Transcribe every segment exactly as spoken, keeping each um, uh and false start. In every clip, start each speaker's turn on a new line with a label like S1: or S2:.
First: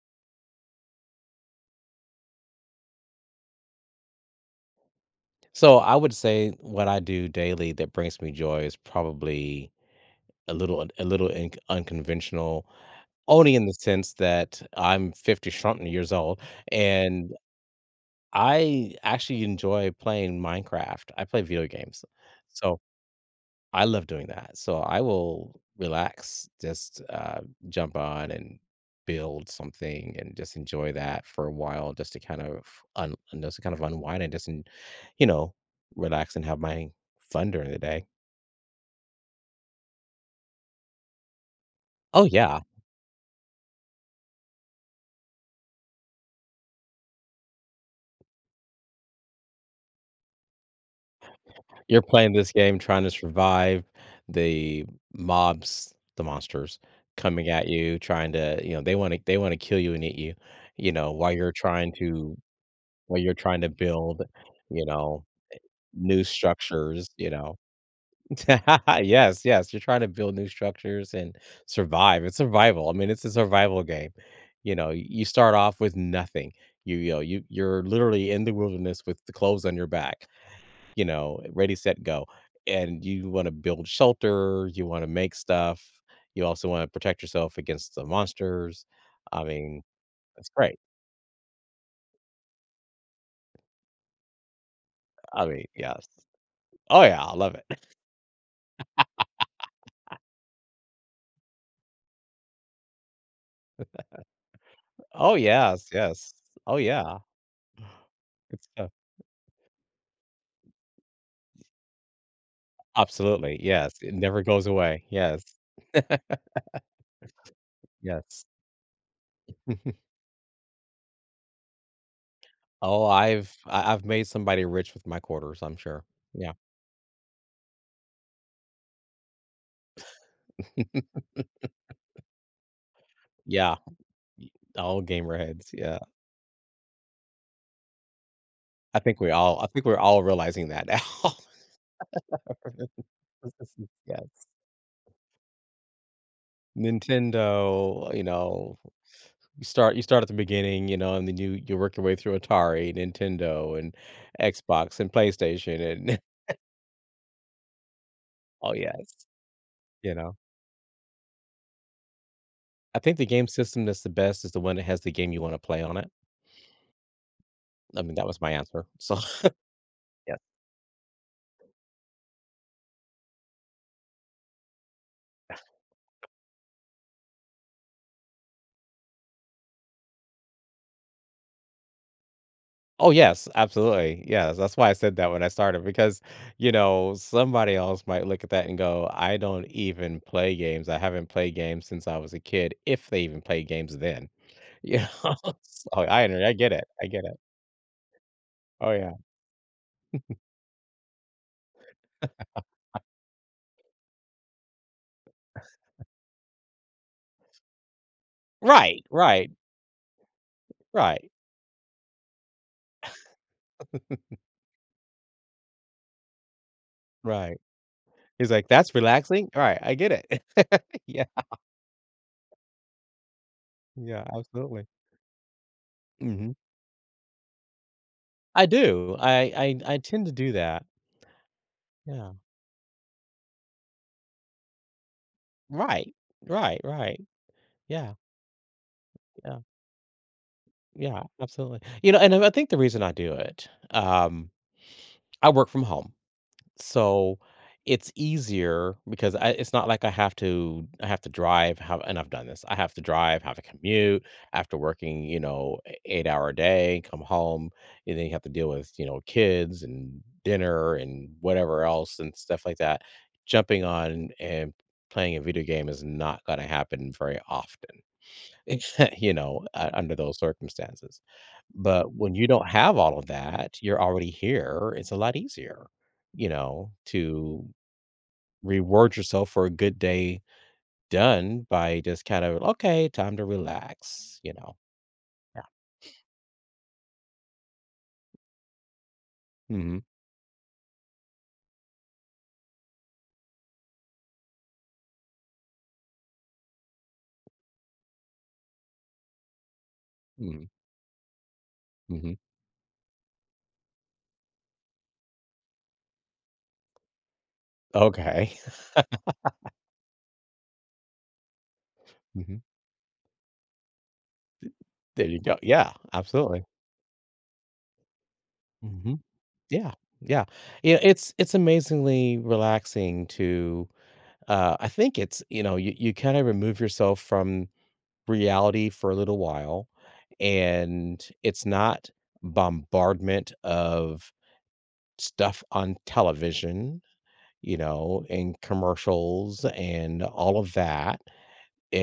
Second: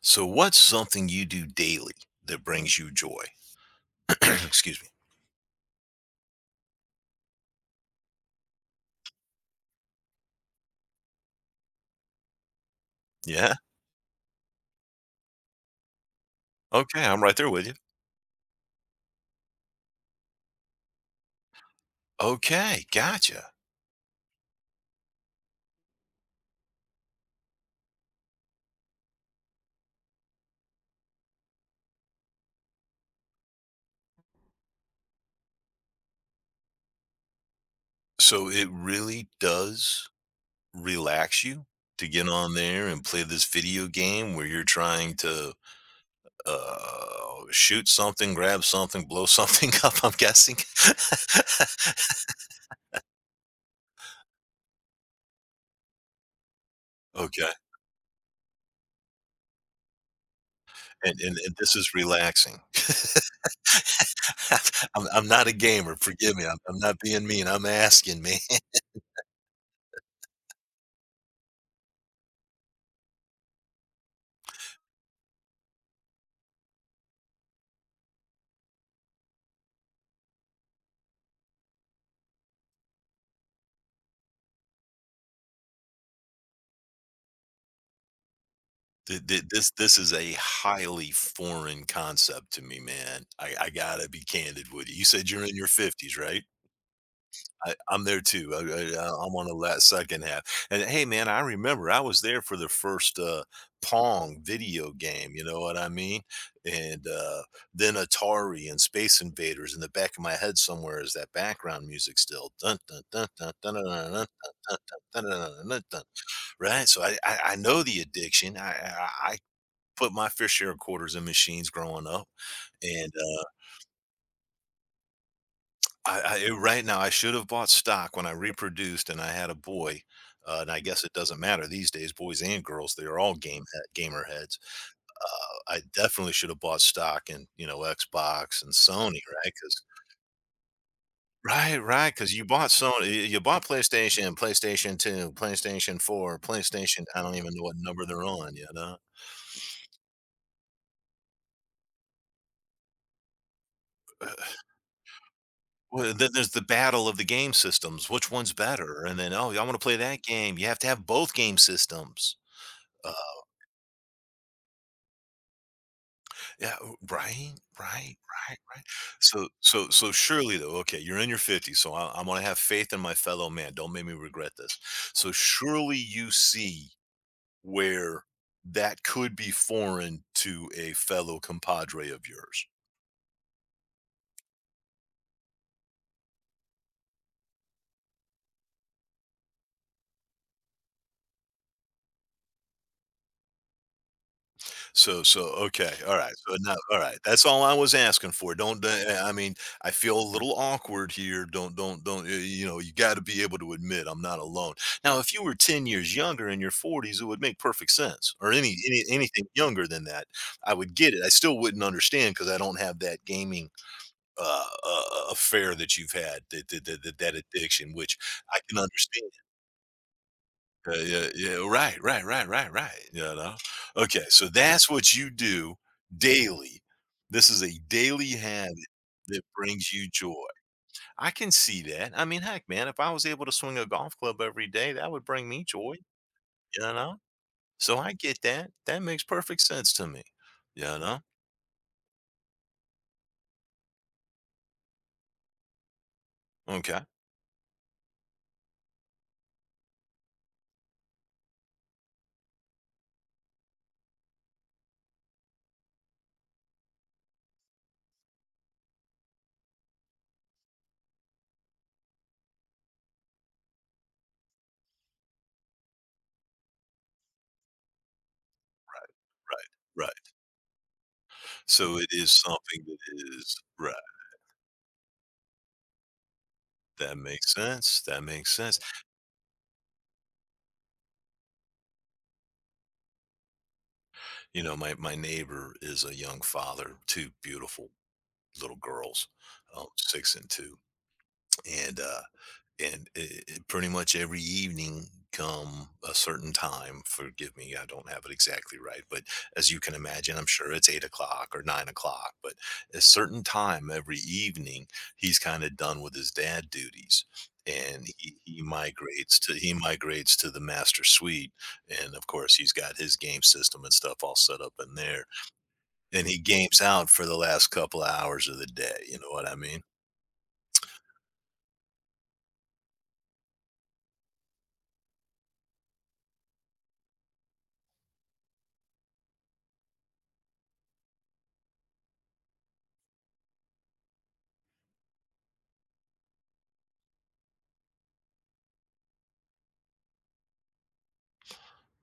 S1: So what's something you do daily that brings you joy? Excuse me.
S2: So I would say what I do daily that brings me joy is probably a little a little in, unconventional,
S1: Yeah.
S2: only in the sense that I'm fifty something years old
S1: Okay. I'm
S2: and
S1: right there with you.
S2: I actually enjoy playing Minecraft. I play video games. So
S1: Okay. Gotcha.
S2: I love doing that. So I will relax, just uh, jump on and build something and just enjoy that for a while, just to kind of un- and just to kind of unwind and just, en- you know, relax and have my fun during the day.
S1: So it really does relax you to
S2: Oh
S1: get on
S2: yeah,
S1: there and play this video game where you're trying to uh, shoot something, grab something, blow something up, I'm guessing.
S2: you're playing this game trying to survive the mobs, the monsters coming
S1: Okay.
S2: at you, trying to, you know, they want to they want to kill you and eat you, you know,
S1: And,
S2: while
S1: and,
S2: you're
S1: and this is
S2: trying to
S1: relaxing.
S2: while you're trying to build, you
S1: I'm,
S2: know,
S1: I'm not a gamer.
S2: new
S1: Forgive me. I'm, I'm not
S2: structures,
S1: being
S2: you
S1: mean.
S2: know?
S1: I'm asking, man.
S2: Yes, yes, you're trying to build new structures and survive. It's survival. I mean, it's a survival game. You know, y- you start off with nothing. You you know, you you're literally in the wilderness with the clothes on your back, you know, ready, set, go. And you wanna build shelter, you wanna make stuff, you also wanna protect yourself against the monsters.
S1: Th th
S2: I
S1: this
S2: mean,
S1: this is a
S2: it's great.
S1: highly foreign concept to me, man. I I gotta be candid with you. You said you're
S2: I
S1: in
S2: mean,
S1: your
S2: yes.
S1: fifties, right?
S2: Oh, yeah, I love
S1: I
S2: it.
S1: I'm there too. I I I'm on the la second half, and, hey, man, I remember I was there for the first, uh, Pong video game,
S2: Oh,
S1: you know what I
S2: yes,
S1: mean?
S2: yes. Oh,
S1: And,
S2: yeah.
S1: uh, then
S2: Good
S1: Atari and
S2: stuff.
S1: Space Invaders in the back of my head somewhere is that background music still. Dun dun dun dun
S2: Absolutely,
S1: dun dun
S2: yes,
S1: dun
S2: it
S1: dun
S2: never goes away.
S1: dun dun dun dun.
S2: Yes,
S1: Dun, dun, dun, dun. Right? So I I I know the
S2: yes.
S1: addiction. I I put my fair share of quarters in machines growing up,
S2: Oh,
S1: and, uh,
S2: I've I I've made somebody rich with my quarters, I'm sure.
S1: I I
S2: Yeah.
S1: right now, I should have bought stock when I reproduced and I had a boy, uh, and I guess it doesn't matter these days, boys and girls, they are all game
S2: Yeah,
S1: head gamer
S2: y
S1: heads.
S2: all gamer heads,
S1: I
S2: yeah.
S1: definitely should have bought stock in, you know, Xbox and
S2: I
S1: Sony,
S2: think we
S1: right?
S2: all I
S1: Because
S2: think we're all realizing that now.
S1: right? Right, because you bought Sony, you bought PlayStation,
S2: Yes.
S1: PlayStation two, PlayStation four, PlayStation I don't even know what number
S2: Nintendo, you
S1: they're on, you
S2: know,
S1: know?
S2: you start you start at the beginning, you know, and then you you work your way through Atari, Nintendo, and Xbox, and PlayStation,
S1: Well,
S2: and
S1: then there's the battle of the game systems. Which one's
S2: oh,
S1: better? And
S2: yes,
S1: then, "Oh, I wanna play
S2: you
S1: that
S2: know?
S1: game." You have to have both game systems.
S2: I
S1: Uh,
S2: think the game system that's the best is the one that has the game you wanna play on it.
S1: yeah, oh right,
S2: I mean,
S1: right,
S2: that was my
S1: right, right.
S2: answer. So,
S1: So so so
S2: yes.
S1: surely though okay, you're in your fifties, so I I wanna have faith in my fellow man, don't make me regret this. So surely you see where that could be foreign to a fellow compadre of yours.
S2: Oh, yes, absolutely. Yes. That's why I said that when I started because, you know, somebody else might look at that and go, I don't even play games. I haven't played games since I was a kid, if they even played games then. You
S1: So
S2: know?
S1: so
S2: so
S1: okay, all
S2: I,
S1: right,
S2: under- I
S1: so
S2: get
S1: now
S2: it.
S1: all
S2: I
S1: right,
S2: get it.
S1: that's all I was asking for, don't
S2: Oh, yeah.
S1: uh, I mean, I feel a little awkward here, don't don't don't y you know, you gotta be able to admit I'm not alone. Now if you were ten years younger, in your forties, it would make perfect sense, or any any
S2: Right.
S1: anything
S2: Right.
S1: younger than that, I would get it, I
S2: Right.
S1: still wouldn't understand understand because I don't have that gaming, uh, uh, affair that you've had, that that that that that
S2: Right.
S1: addiction, which
S2: He's
S1: I
S2: like,
S1: can
S2: that's
S1: understand.
S2: relaxing. All right. I get it.
S1: Yeah,
S2: yeah.
S1: yeah, yeah. Right, right, right, right, right. You know? Okay,
S2: Yeah.
S1: so
S2: Absolutely.
S1: that's what you do
S2: Hmm.
S1: daily. This is a daily
S2: I
S1: habit
S2: do.
S1: that
S2: I,
S1: brings
S2: I, I
S1: you
S2: tend to
S1: joy.
S2: do that.
S1: I can see that. I
S2: Yeah.
S1: mean, heck, man, if I was able to swing a golf club every day, that would bring me joy,
S2: Right. Right.
S1: you know?
S2: Right.
S1: So I
S2: Yeah.
S1: get that. That makes
S2: Yeah.
S1: perfect sense to me, you know?
S2: Yeah, absolutely. You know, and I I think the reason I do it, um, I work from home,
S1: Okay,
S2: so it's easier because I, it's not like I have to I have to drive. Have and I've done this. I have to drive, have a commute after working, you know, a- eight hour day, come home, and then you have to deal with you know kids and dinner and whatever else and stuff like that. Jumping on and playing a video game is not going to happen very often. you know,
S1: right,
S2: uh, under
S1: right.
S2: those circumstances.
S1: So it
S2: But
S1: is
S2: when you don't
S1: something
S2: have all
S1: that
S2: of
S1: is
S2: that,
S1: right.
S2: you're already here. It's a lot easier, you know,
S1: That makes
S2: to
S1: sense. That makes sense.
S2: reward yourself for a good day done by just kind of, okay, time to relax, you
S1: You know,
S2: know.
S1: my, my
S2: Yeah.
S1: neighbor is a young father, too beautiful little girls, um,
S2: Hmm.
S1: six and two, and, uh, and it it pretty much every evening come a certain time, forgive me, I don't have it exactly right, but as you can imagine, I'm
S2: Hmm.
S1: sure it's eight o'clock or nine o'clock.
S2: Hmm.
S1: But a certain time every evening, he's kinda done with his dad duties, and he
S2: Okay.
S1: he migrates to he migrates to the master suite, and, of course,
S2: hmm.
S1: he's got his game system and stuff all set up in there
S2: There you go. Yeah,
S1: and he
S2: absolutely.
S1: games out for the last couple of hours of the day,
S2: Hmm.
S1: you know what I mean?
S2: Yeah. Yeah. Yeah. It's, it's amazingly relaxing to, uh, I think it's, you know, you, you kind of remove yourself from reality for a little while and it's not bombardment of stuff on television, you know, and commercials and all of that.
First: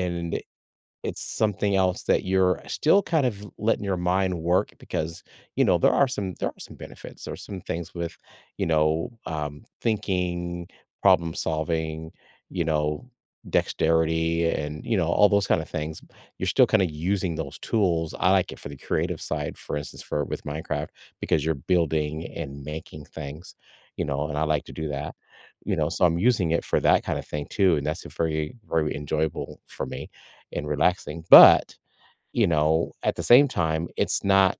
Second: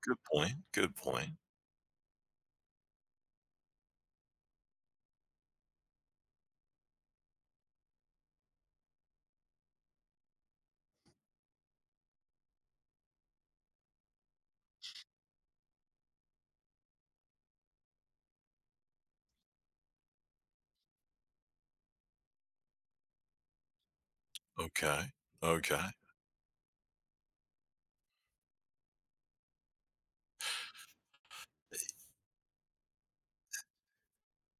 S1: Good point, good
S2: it's
S1: point.
S2: something else that you're still kind of letting your mind work because, you know, there are some there are some benefits or some things with, you know, um, thinking, problem solving, you know, dexterity and, you know, all those kind of things. You're still kind of using those tools. I like it for the creative side, for instance, for with Minecraft, because you're building and making things, you know, and I like to do
S1: Okay,
S2: that. You know,
S1: okay.
S2: so I'm using it for that kind of thing too. And that's a very, very enjoyable for me and relaxing. But, you know, at the same time, it's not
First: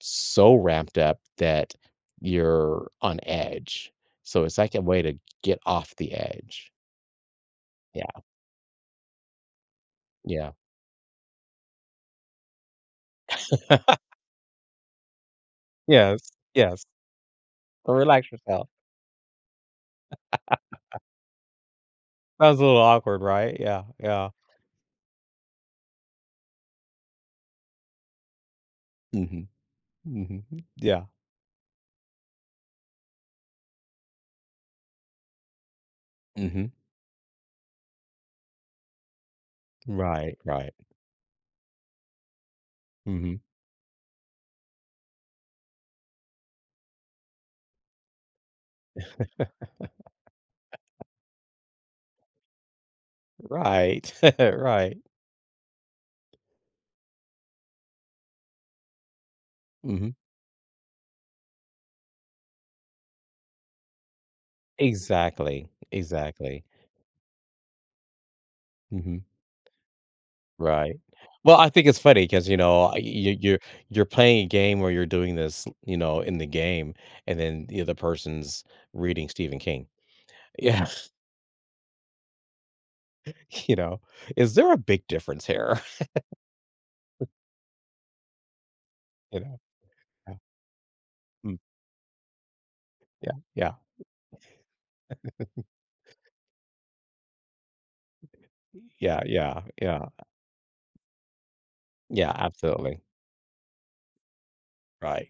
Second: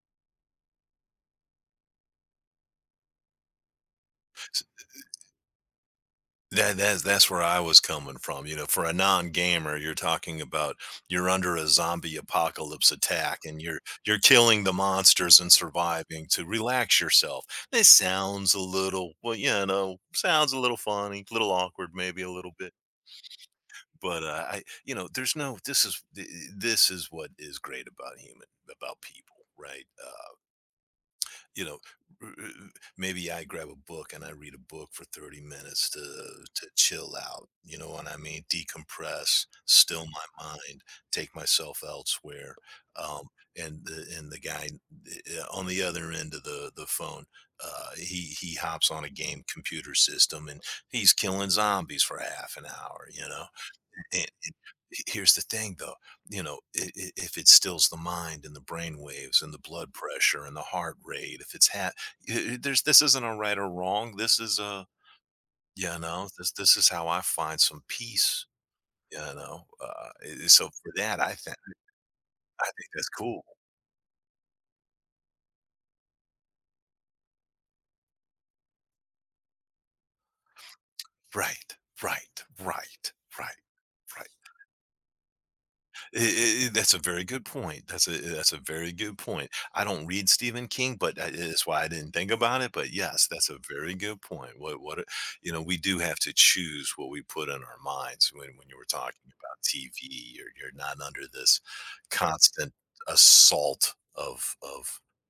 S2: so ramped up that you're on edge. So it's like a way to get off the edge.
S1: That that's that's where I was coming
S2: Yeah.
S1: from, you know, for a non-gamer, you're talking
S2: Yeah.
S1: about you're under a zombie apocalypse attack, and you're you're killing the monsters and
S2: Yes,
S1: surviving to
S2: yes.
S1: relax yourself. This
S2: So relax
S1: sounds a
S2: yourself.
S1: little, well, you know, sounds a little funny, a little awkward, maybe a
S2: That
S1: little
S2: was a
S1: bit.
S2: little awkward, right? Yeah,
S1: But
S2: yeah.
S1: uh, I, you know, there's no. This is th- this is what is great about human about people,
S2: Mhm.
S1: right? Uh,
S2: Mhm. Yeah.
S1: you know, r- r- maybe I grab a book and I read a book for thirty minutes to to
S2: Mhm.
S1: chill out. You know what I mean? Decompress, still
S2: Right,
S1: my
S2: right.
S1: mind, take myself elsewhere. Um,
S2: Mhm.
S1: and the and the guy uh, on the other end of the the phone, uh, he he hops on a game computer system and he's killing zombies for half an hour. You know,
S2: Right,
S1: and and
S2: right.
S1: he here's the thing though, you know, i i if it stills the mind and the brain waves and the blood
S2: Mhm.
S1: pressure and the heart rate, if it's ha I I there's this isn't a right or wrong, this is a
S2: Exactly,
S1: you know, this
S2: exactly.
S1: this is how I find some peace, you
S2: Mhm.
S1: know, uh, I so for
S2: Right.
S1: that, I think
S2: Well, I think it's funny because you
S1: I
S2: know,
S1: think
S2: I
S1: that's
S2: you
S1: cool.
S2: you're you're playing a game where you're doing this, you know, in the game, and then the other person's reading Stephen King. Yeah,
S1: Right, right, right, right,
S2: you know?
S1: right.
S2: Is there a big difference here?
S1: I- I- that's a very good point. That's a eh, that's a very good
S2: You
S1: point.
S2: know?
S1: I don't read
S2: Yeah.
S1: Stephen King, but that
S2: Mm,
S1: is why I didn't think about it. But yes,
S2: yeah,
S1: that's a
S2: yeah.
S1: very good point. What what a- you know, we do have to choose what we put in our minds when when you were
S2: Yeah,
S1: talking about
S2: yeah, yeah.
S1: T V. You're you're not under this
S2: Yeah,
S1: constant
S2: absolutely.
S1: assault of of
S2: Right.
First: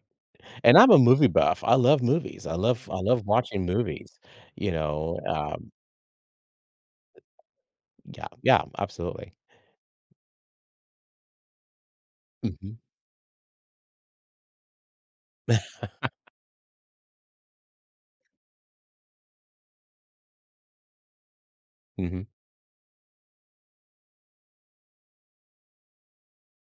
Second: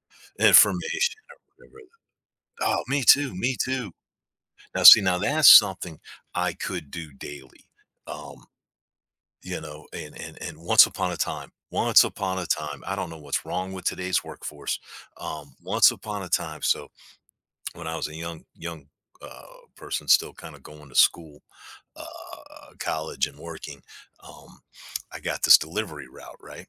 S2: And I'm a
S1: information
S2: movie
S1: or
S2: buff. I
S1: whatever.
S2: love movies. I
S1: Oh,
S2: love I
S1: me
S2: love
S1: too, me
S2: watching
S1: too.
S2: movies, you
S1: Now see, now
S2: know?
S1: that's
S2: Um,
S1: something I could do daily.
S2: yeah,
S1: Um,
S2: yeah, absolutely.
S1: you know and and and once upon a time once upon a
S2: Mhm,
S1: time i don't know what's wrong with today's workforce. Um once upon a time so when i was a young young uh, person still kind of going to school,
S2: mhm.
S1: uh college, and working, um i got this delivery route, right?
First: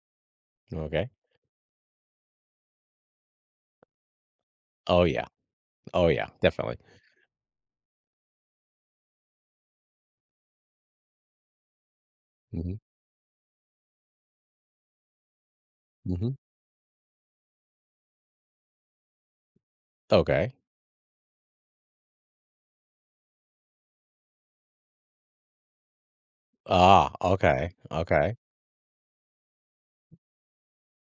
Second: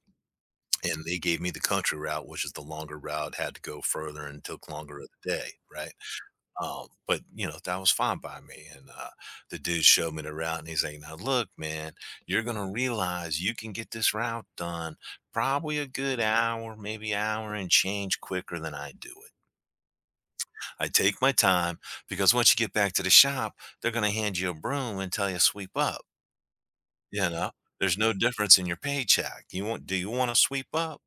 S1: And
S2: Okay.
S1: they gave me the country route, which is the longer route, had to go further and took longer
S2: Oh,
S1: of
S2: yeah.
S1: the day, right?
S2: Oh, yeah, definitely.
S1: Um, but you know, that was fine by me. And uh the dude showed me the route and he's like, "Now look, man, you're gonna
S2: Mhm,
S1: realize you can get this route done probably a good
S2: mhm.
S1: hour, maybe hour and change quicker than I do it.
S2: Okay.
S1: I take my time, because once you get back to the shop, they're gonna hand you a broom and tell you sweep up.
S2: Ah,
S1: You know,
S2: okay,
S1: there's no
S2: okay.
S1: difference in your paycheck. You want Do you want to sweep up?"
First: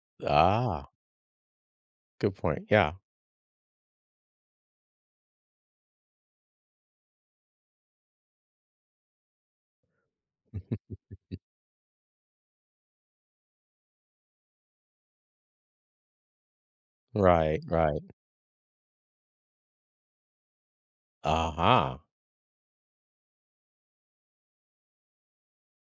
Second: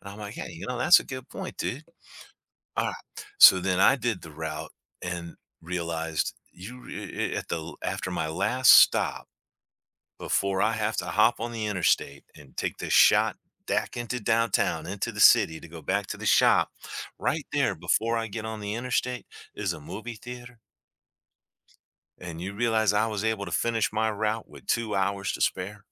S1: And I'm like, hey, you know,
S2: Ah,
S1: that's a good point, dude.
S2: good point, yeah.
S1: Alright, so then I did the route and realized you re at the after my last stop, before I have to hop on the interstate and take this shot back into downtown, into the city to go back to the shop, right
S2: Right,
S1: there
S2: right.
S1: before I get on the interstate is a movie theater,
S2: Uh-huh.
S1: and you realize I was able to finish my route with two hours to spare?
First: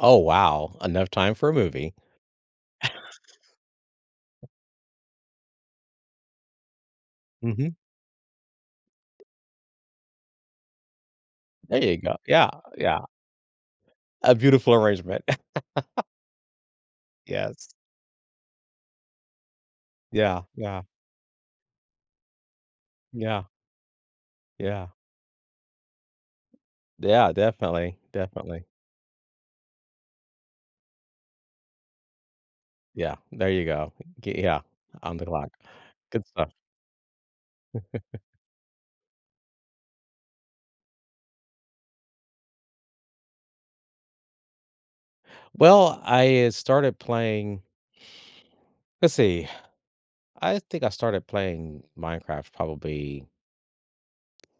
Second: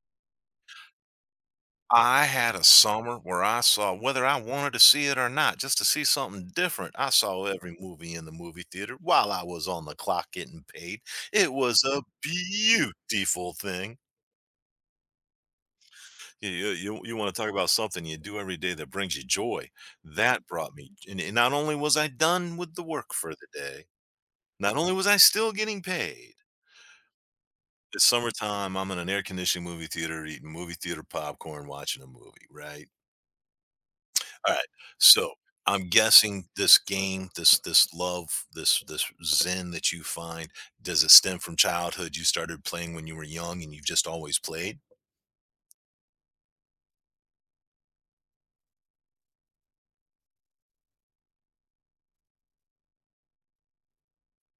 S2: Oh, wow, enough time for a movie.
S1: I had a summer where I saw, whether I wanted to see it or not, just to see something different. I saw
S2: Mhm,
S1: every movie in the movie theater while I was on the clock getting paid. It was
S2: there you
S1: a
S2: go. Yeah, yeah,
S1: beautiful thing.
S2: a beautiful arrangement.
S1: You, you, you want to talk about
S2: Yes.
S1: something you do every day that brings you joy.
S2: Yeah,
S1: That brought
S2: yeah,
S1: me, and and not only was I done with the work for
S2: yeah,
S1: the day, not
S2: yeah.
S1: only was I still getting paid.
S2: Yeah, definitely,
S1: It's
S2: definitely.
S1: summertime. I'm in an air conditioned movie theater, eating movie theater popcorn, watching a movie, right?
S2: Yeah, there you go. G yeah,
S1: Alright,
S2: on the
S1: so,
S2: clock.
S1: I'm
S2: Good
S1: guessing
S2: stuff.
S1: this game, this this love, this this zen that you find, does it stem from childhood? You started playing when you were young and you've just always played?
S2: Well, I uh, started playing let's see, I think I started playing Minecraft probably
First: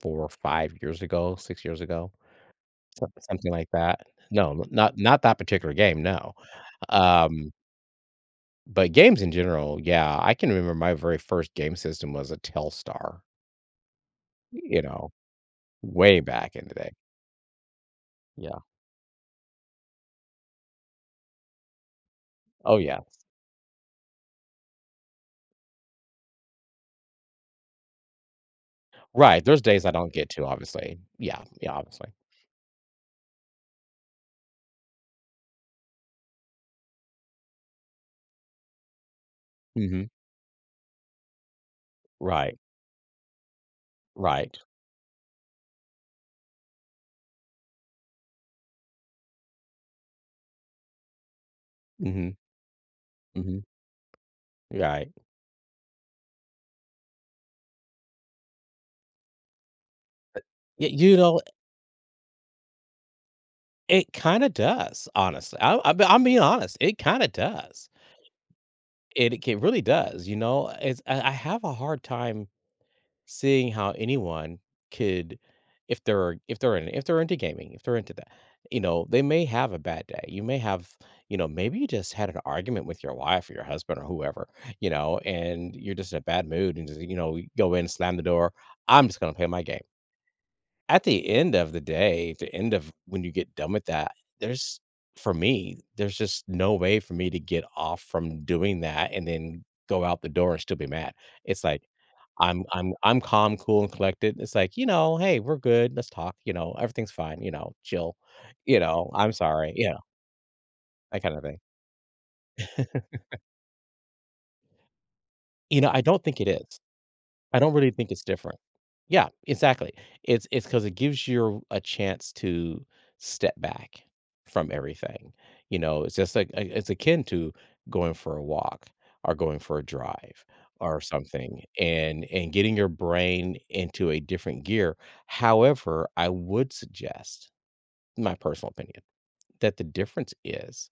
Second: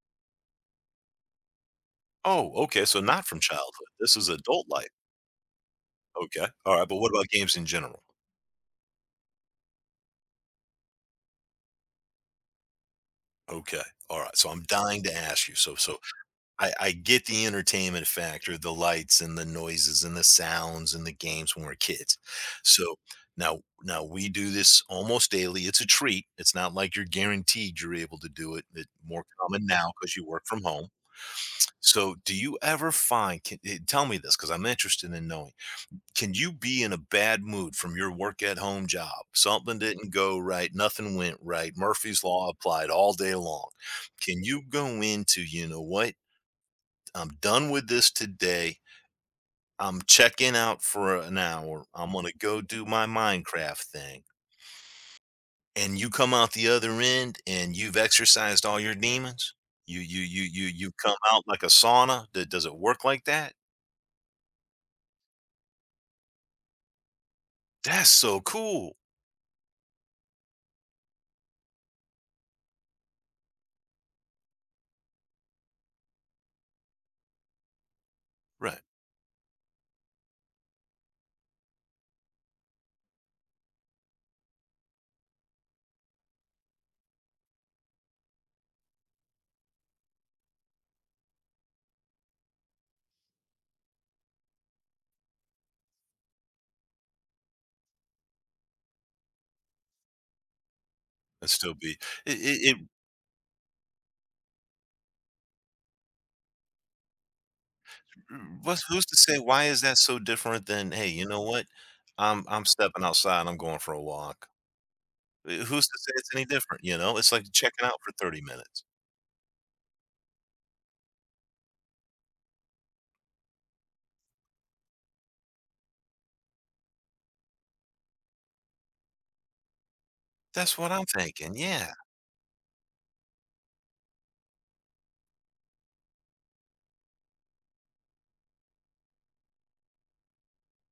S2: four or five years ago, six years ago.
S1: Oh, okay, so
S2: Some
S1: not from
S2: something like
S1: childhood.
S2: that.
S1: This is
S2: No,
S1: adult life.
S2: not not that particular game, no.
S1: Okay, alright, but what about
S2: Um,
S1: games in general?
S2: but games in general, yeah, I can remember my very first game system was a Telstar,
S1: Okay, alright, so I'm
S2: you
S1: dying
S2: know,
S1: to ask you, so so
S2: way back in
S1: I,
S2: the day.
S1: I get the entertainment factor,
S2: Yeah.
S1: the lights and the noises and the sounds and the games when we're kids.
S2: Oh,
S1: So
S2: yeah.
S1: now now we do this almost daily. It's a treat. It's not like you're guaranteed you're able to do it. It's more
S2: Right, there's
S1: common
S2: days I
S1: now
S2: don't
S1: because you
S2: get
S1: work
S2: to,
S1: from home.
S2: obviously. Yeah, yeah, obviously.
S1: So do you ever find, can, eh, tell me this because I'm interested in knowing. Can you be in a bad mood from your work at home job? Something
S2: Mhm.
S1: didn't go right, nothing went right. Murphy's law
S2: Right,
S1: applied all day long. Can
S2: right.
S1: you go into, you know what? I'm done with this today. I'm checking out for an hour. I'm going to
S2: Mhm,
S1: go do my
S2: mhm,
S1: Minecraft thing."
S2: right.
S1: And you come out the other end and you've exercised all your demons? You you you you
S2: Y
S1: you come
S2: you know,
S1: out like a sauna? D does it work like that?
S2: it kinda does, honestly. I I'm I'm being honest, it kinda does.
S1: That's so cool.
S2: It it really does, you know? It's I I have a hard time seeing how anyone could if they're if they're in if they're into gaming, if they're into that, you
S1: Right,
S2: know, they may have a bad day. You may have, you know, maybe you just had an argument with your wife or your husband or whoever, you know, and you're just in a bad mood and just, you know, you go in, slam the door. I'm just gonna play my game. At the end of the day, at the end of when you get done with that, there's for me, there's just no way for me to get off from doing that and then go out the door and still be mad.
S1: and
S2: It's
S1: still
S2: like,
S1: be it
S2: I'm
S1: it it
S2: I'm I'm calm, cool, and collected. It's like, you know, hey, we're good. Let's talk. You know, everything's fine. You know, chill.
S1: mm,
S2: You
S1: what's who's
S2: know,
S1: to
S2: I'm
S1: say why
S2: sorry.
S1: is
S2: You
S1: that
S2: know,
S1: so different than, "Hey,
S2: that
S1: you
S2: kind
S1: know
S2: of thing.
S1: what? I'm I'm stepping outside and I'm going for a walk." Eh,
S2: You
S1: who's
S2: know,
S1: to
S2: I
S1: say
S2: don't
S1: it's
S2: think
S1: any
S2: it is.
S1: different, you know? It's like
S2: I don't
S1: checking
S2: really
S1: out
S2: think
S1: for
S2: it's
S1: thirty
S2: different.
S1: minutes.
S2: Yeah, exactly. It's it's because it gives you a chance to step back from everything, you know? It's just like, I it's akin to going for a walk or going for a drive
S1: That's what
S2: or
S1: I'm thinking,
S2: something
S1: yeah.
S2: and and getting your brain into a different gear. However, I would suggest, my personal opinion, that the difference is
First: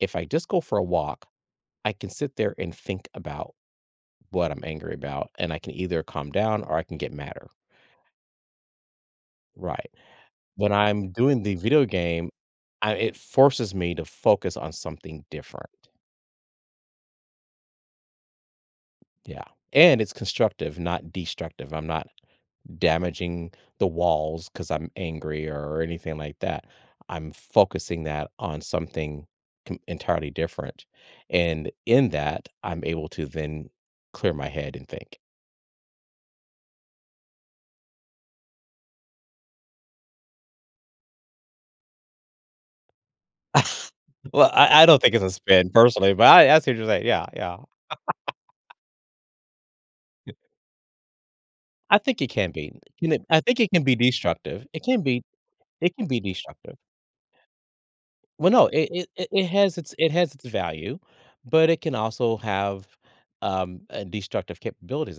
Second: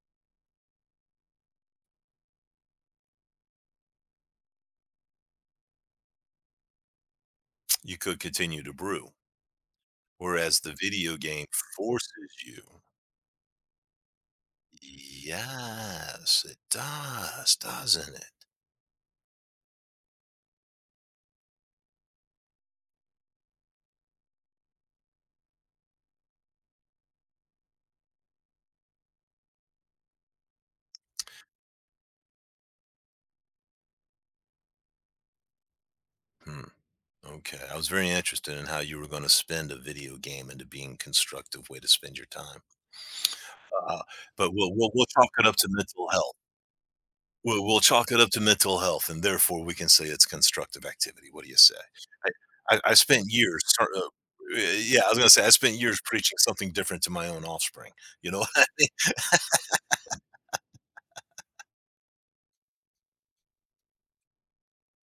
S2: if I just go for a walk, I can sit there and think about what I'm angry about, and I can either calm down or I can get madder.
S1: You could continue to brew,
S2: Right.
S1: whereas the
S2: When I'm
S1: video
S2: doing
S1: game
S2: the video
S1: forces
S2: game,
S1: you.
S2: I it forces me to focus on something different.
S1: Yes, it does, doesn't it?
S2: Yeah. And it's constructive, not destructive. I'm not damaging the walls because I'm angry or anything like that. I'm focusing that on something com- entirely different. And in that, I'm able to then clear my head and think.
S1: Hmm, okay, I was very interested in how you were gonna spend a video game into being constructive way to spend your time, uh,
S2: well,
S1: but we'll
S2: I, I
S1: we'll
S2: don't
S1: we'll
S2: think it's
S1: chalk
S2: a
S1: it up to
S2: spin
S1: mental
S2: personally, but
S1: health.
S2: I, I see what you're saying. Yeah, yeah.
S1: We'll we'll chalk it up to mental health, and therefore, we can say it's constructive activity, what do you say?
S2: I think it can be.
S1: I I I
S2: Can it,
S1: spent
S2: I think
S1: years
S2: it can
S1: sort
S2: be
S1: of
S2: destructive. It
S1: yeah,
S2: can
S1: I was
S2: be.
S1: gonna say I spent
S2: It
S1: years
S2: can be
S1: preaching something
S2: destructive.
S1: different to my own offspring, you know what
S2: Well,
S1: I
S2: no,
S1: mean?
S2: it it it it has its it has its value, but it can also have, um, uh, destructive capabilities,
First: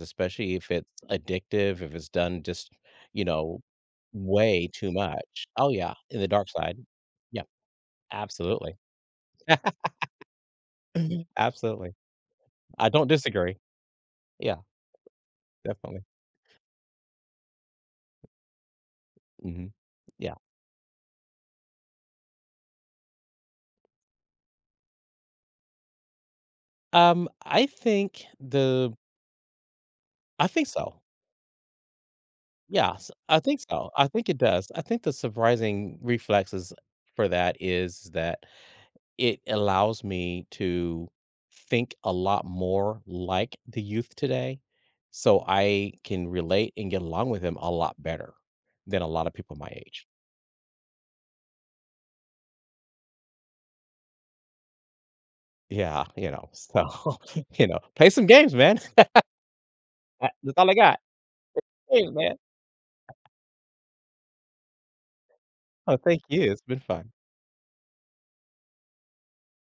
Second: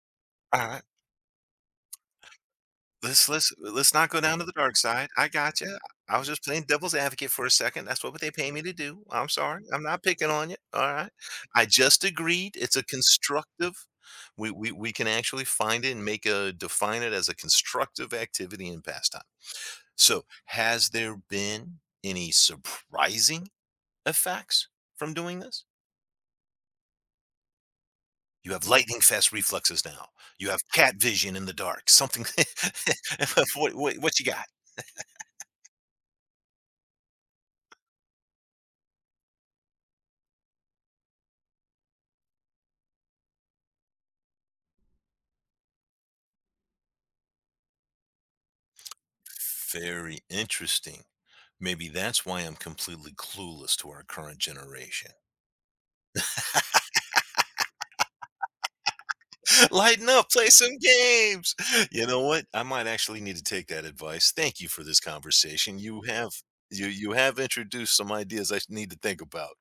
S2: especially if
S1: Alright.
S2: it's addictive, if it's done just, you
S1: Let's let's
S2: know,
S1: let's not go down to the
S2: way
S1: dark
S2: too
S1: side. I
S2: much.
S1: got
S2: Oh,
S1: you.
S2: yeah,
S1: I
S2: in
S1: was
S2: the
S1: just
S2: dark
S1: playing
S2: side.
S1: devil's advocate
S2: Yeah,
S1: for a second. That's what they pay me to
S2: absolutely.
S1: do. I'm sorry. I'm not picking on you. All right.
S2: Mhm.
S1: I
S2: Absolutely.
S1: just agreed. It's a
S2: I don't disagree.
S1: constructive. We
S2: Yeah,
S1: we we can actually find it
S2: definitely.
S1: and make a define it as a constructive activity and pastime.
S2: Mhm.
S1: So,
S2: Yeah.
S1: has there been any surprising effects from doing this?
S2: Um, I think
S1: You have
S2: the
S1: lightning fast reflexes now.
S2: I
S1: You have
S2: think
S1: cat
S2: so.
S1: vision in the dark. Something.
S2: Yeah, s I think
S1: what,
S2: so,
S1: what
S2: I
S1: what you
S2: think it
S1: got?
S2: does. I think the surprising reflexes for that is that it allows me to think a lot more like the youth today, so I can relate and get along with them a lot better than a lot of people my age.
S1: Very interesting. Maybe that's why I'm completely clueless to our current generation.
S2: Yeah, you know, so, you know, play some games, man.
S1: Lighten up, play
S2: That's all I
S1: some
S2: got.
S1: games. You
S2: Hey,
S1: know
S2: man.
S1: what? I might actually need to take that advice. Thank you for this conversation.
S2: Oh,
S1: You
S2: thank
S1: have
S2: you, it's been
S1: you you
S2: fun.
S1: have introduced some ideas I need to think about.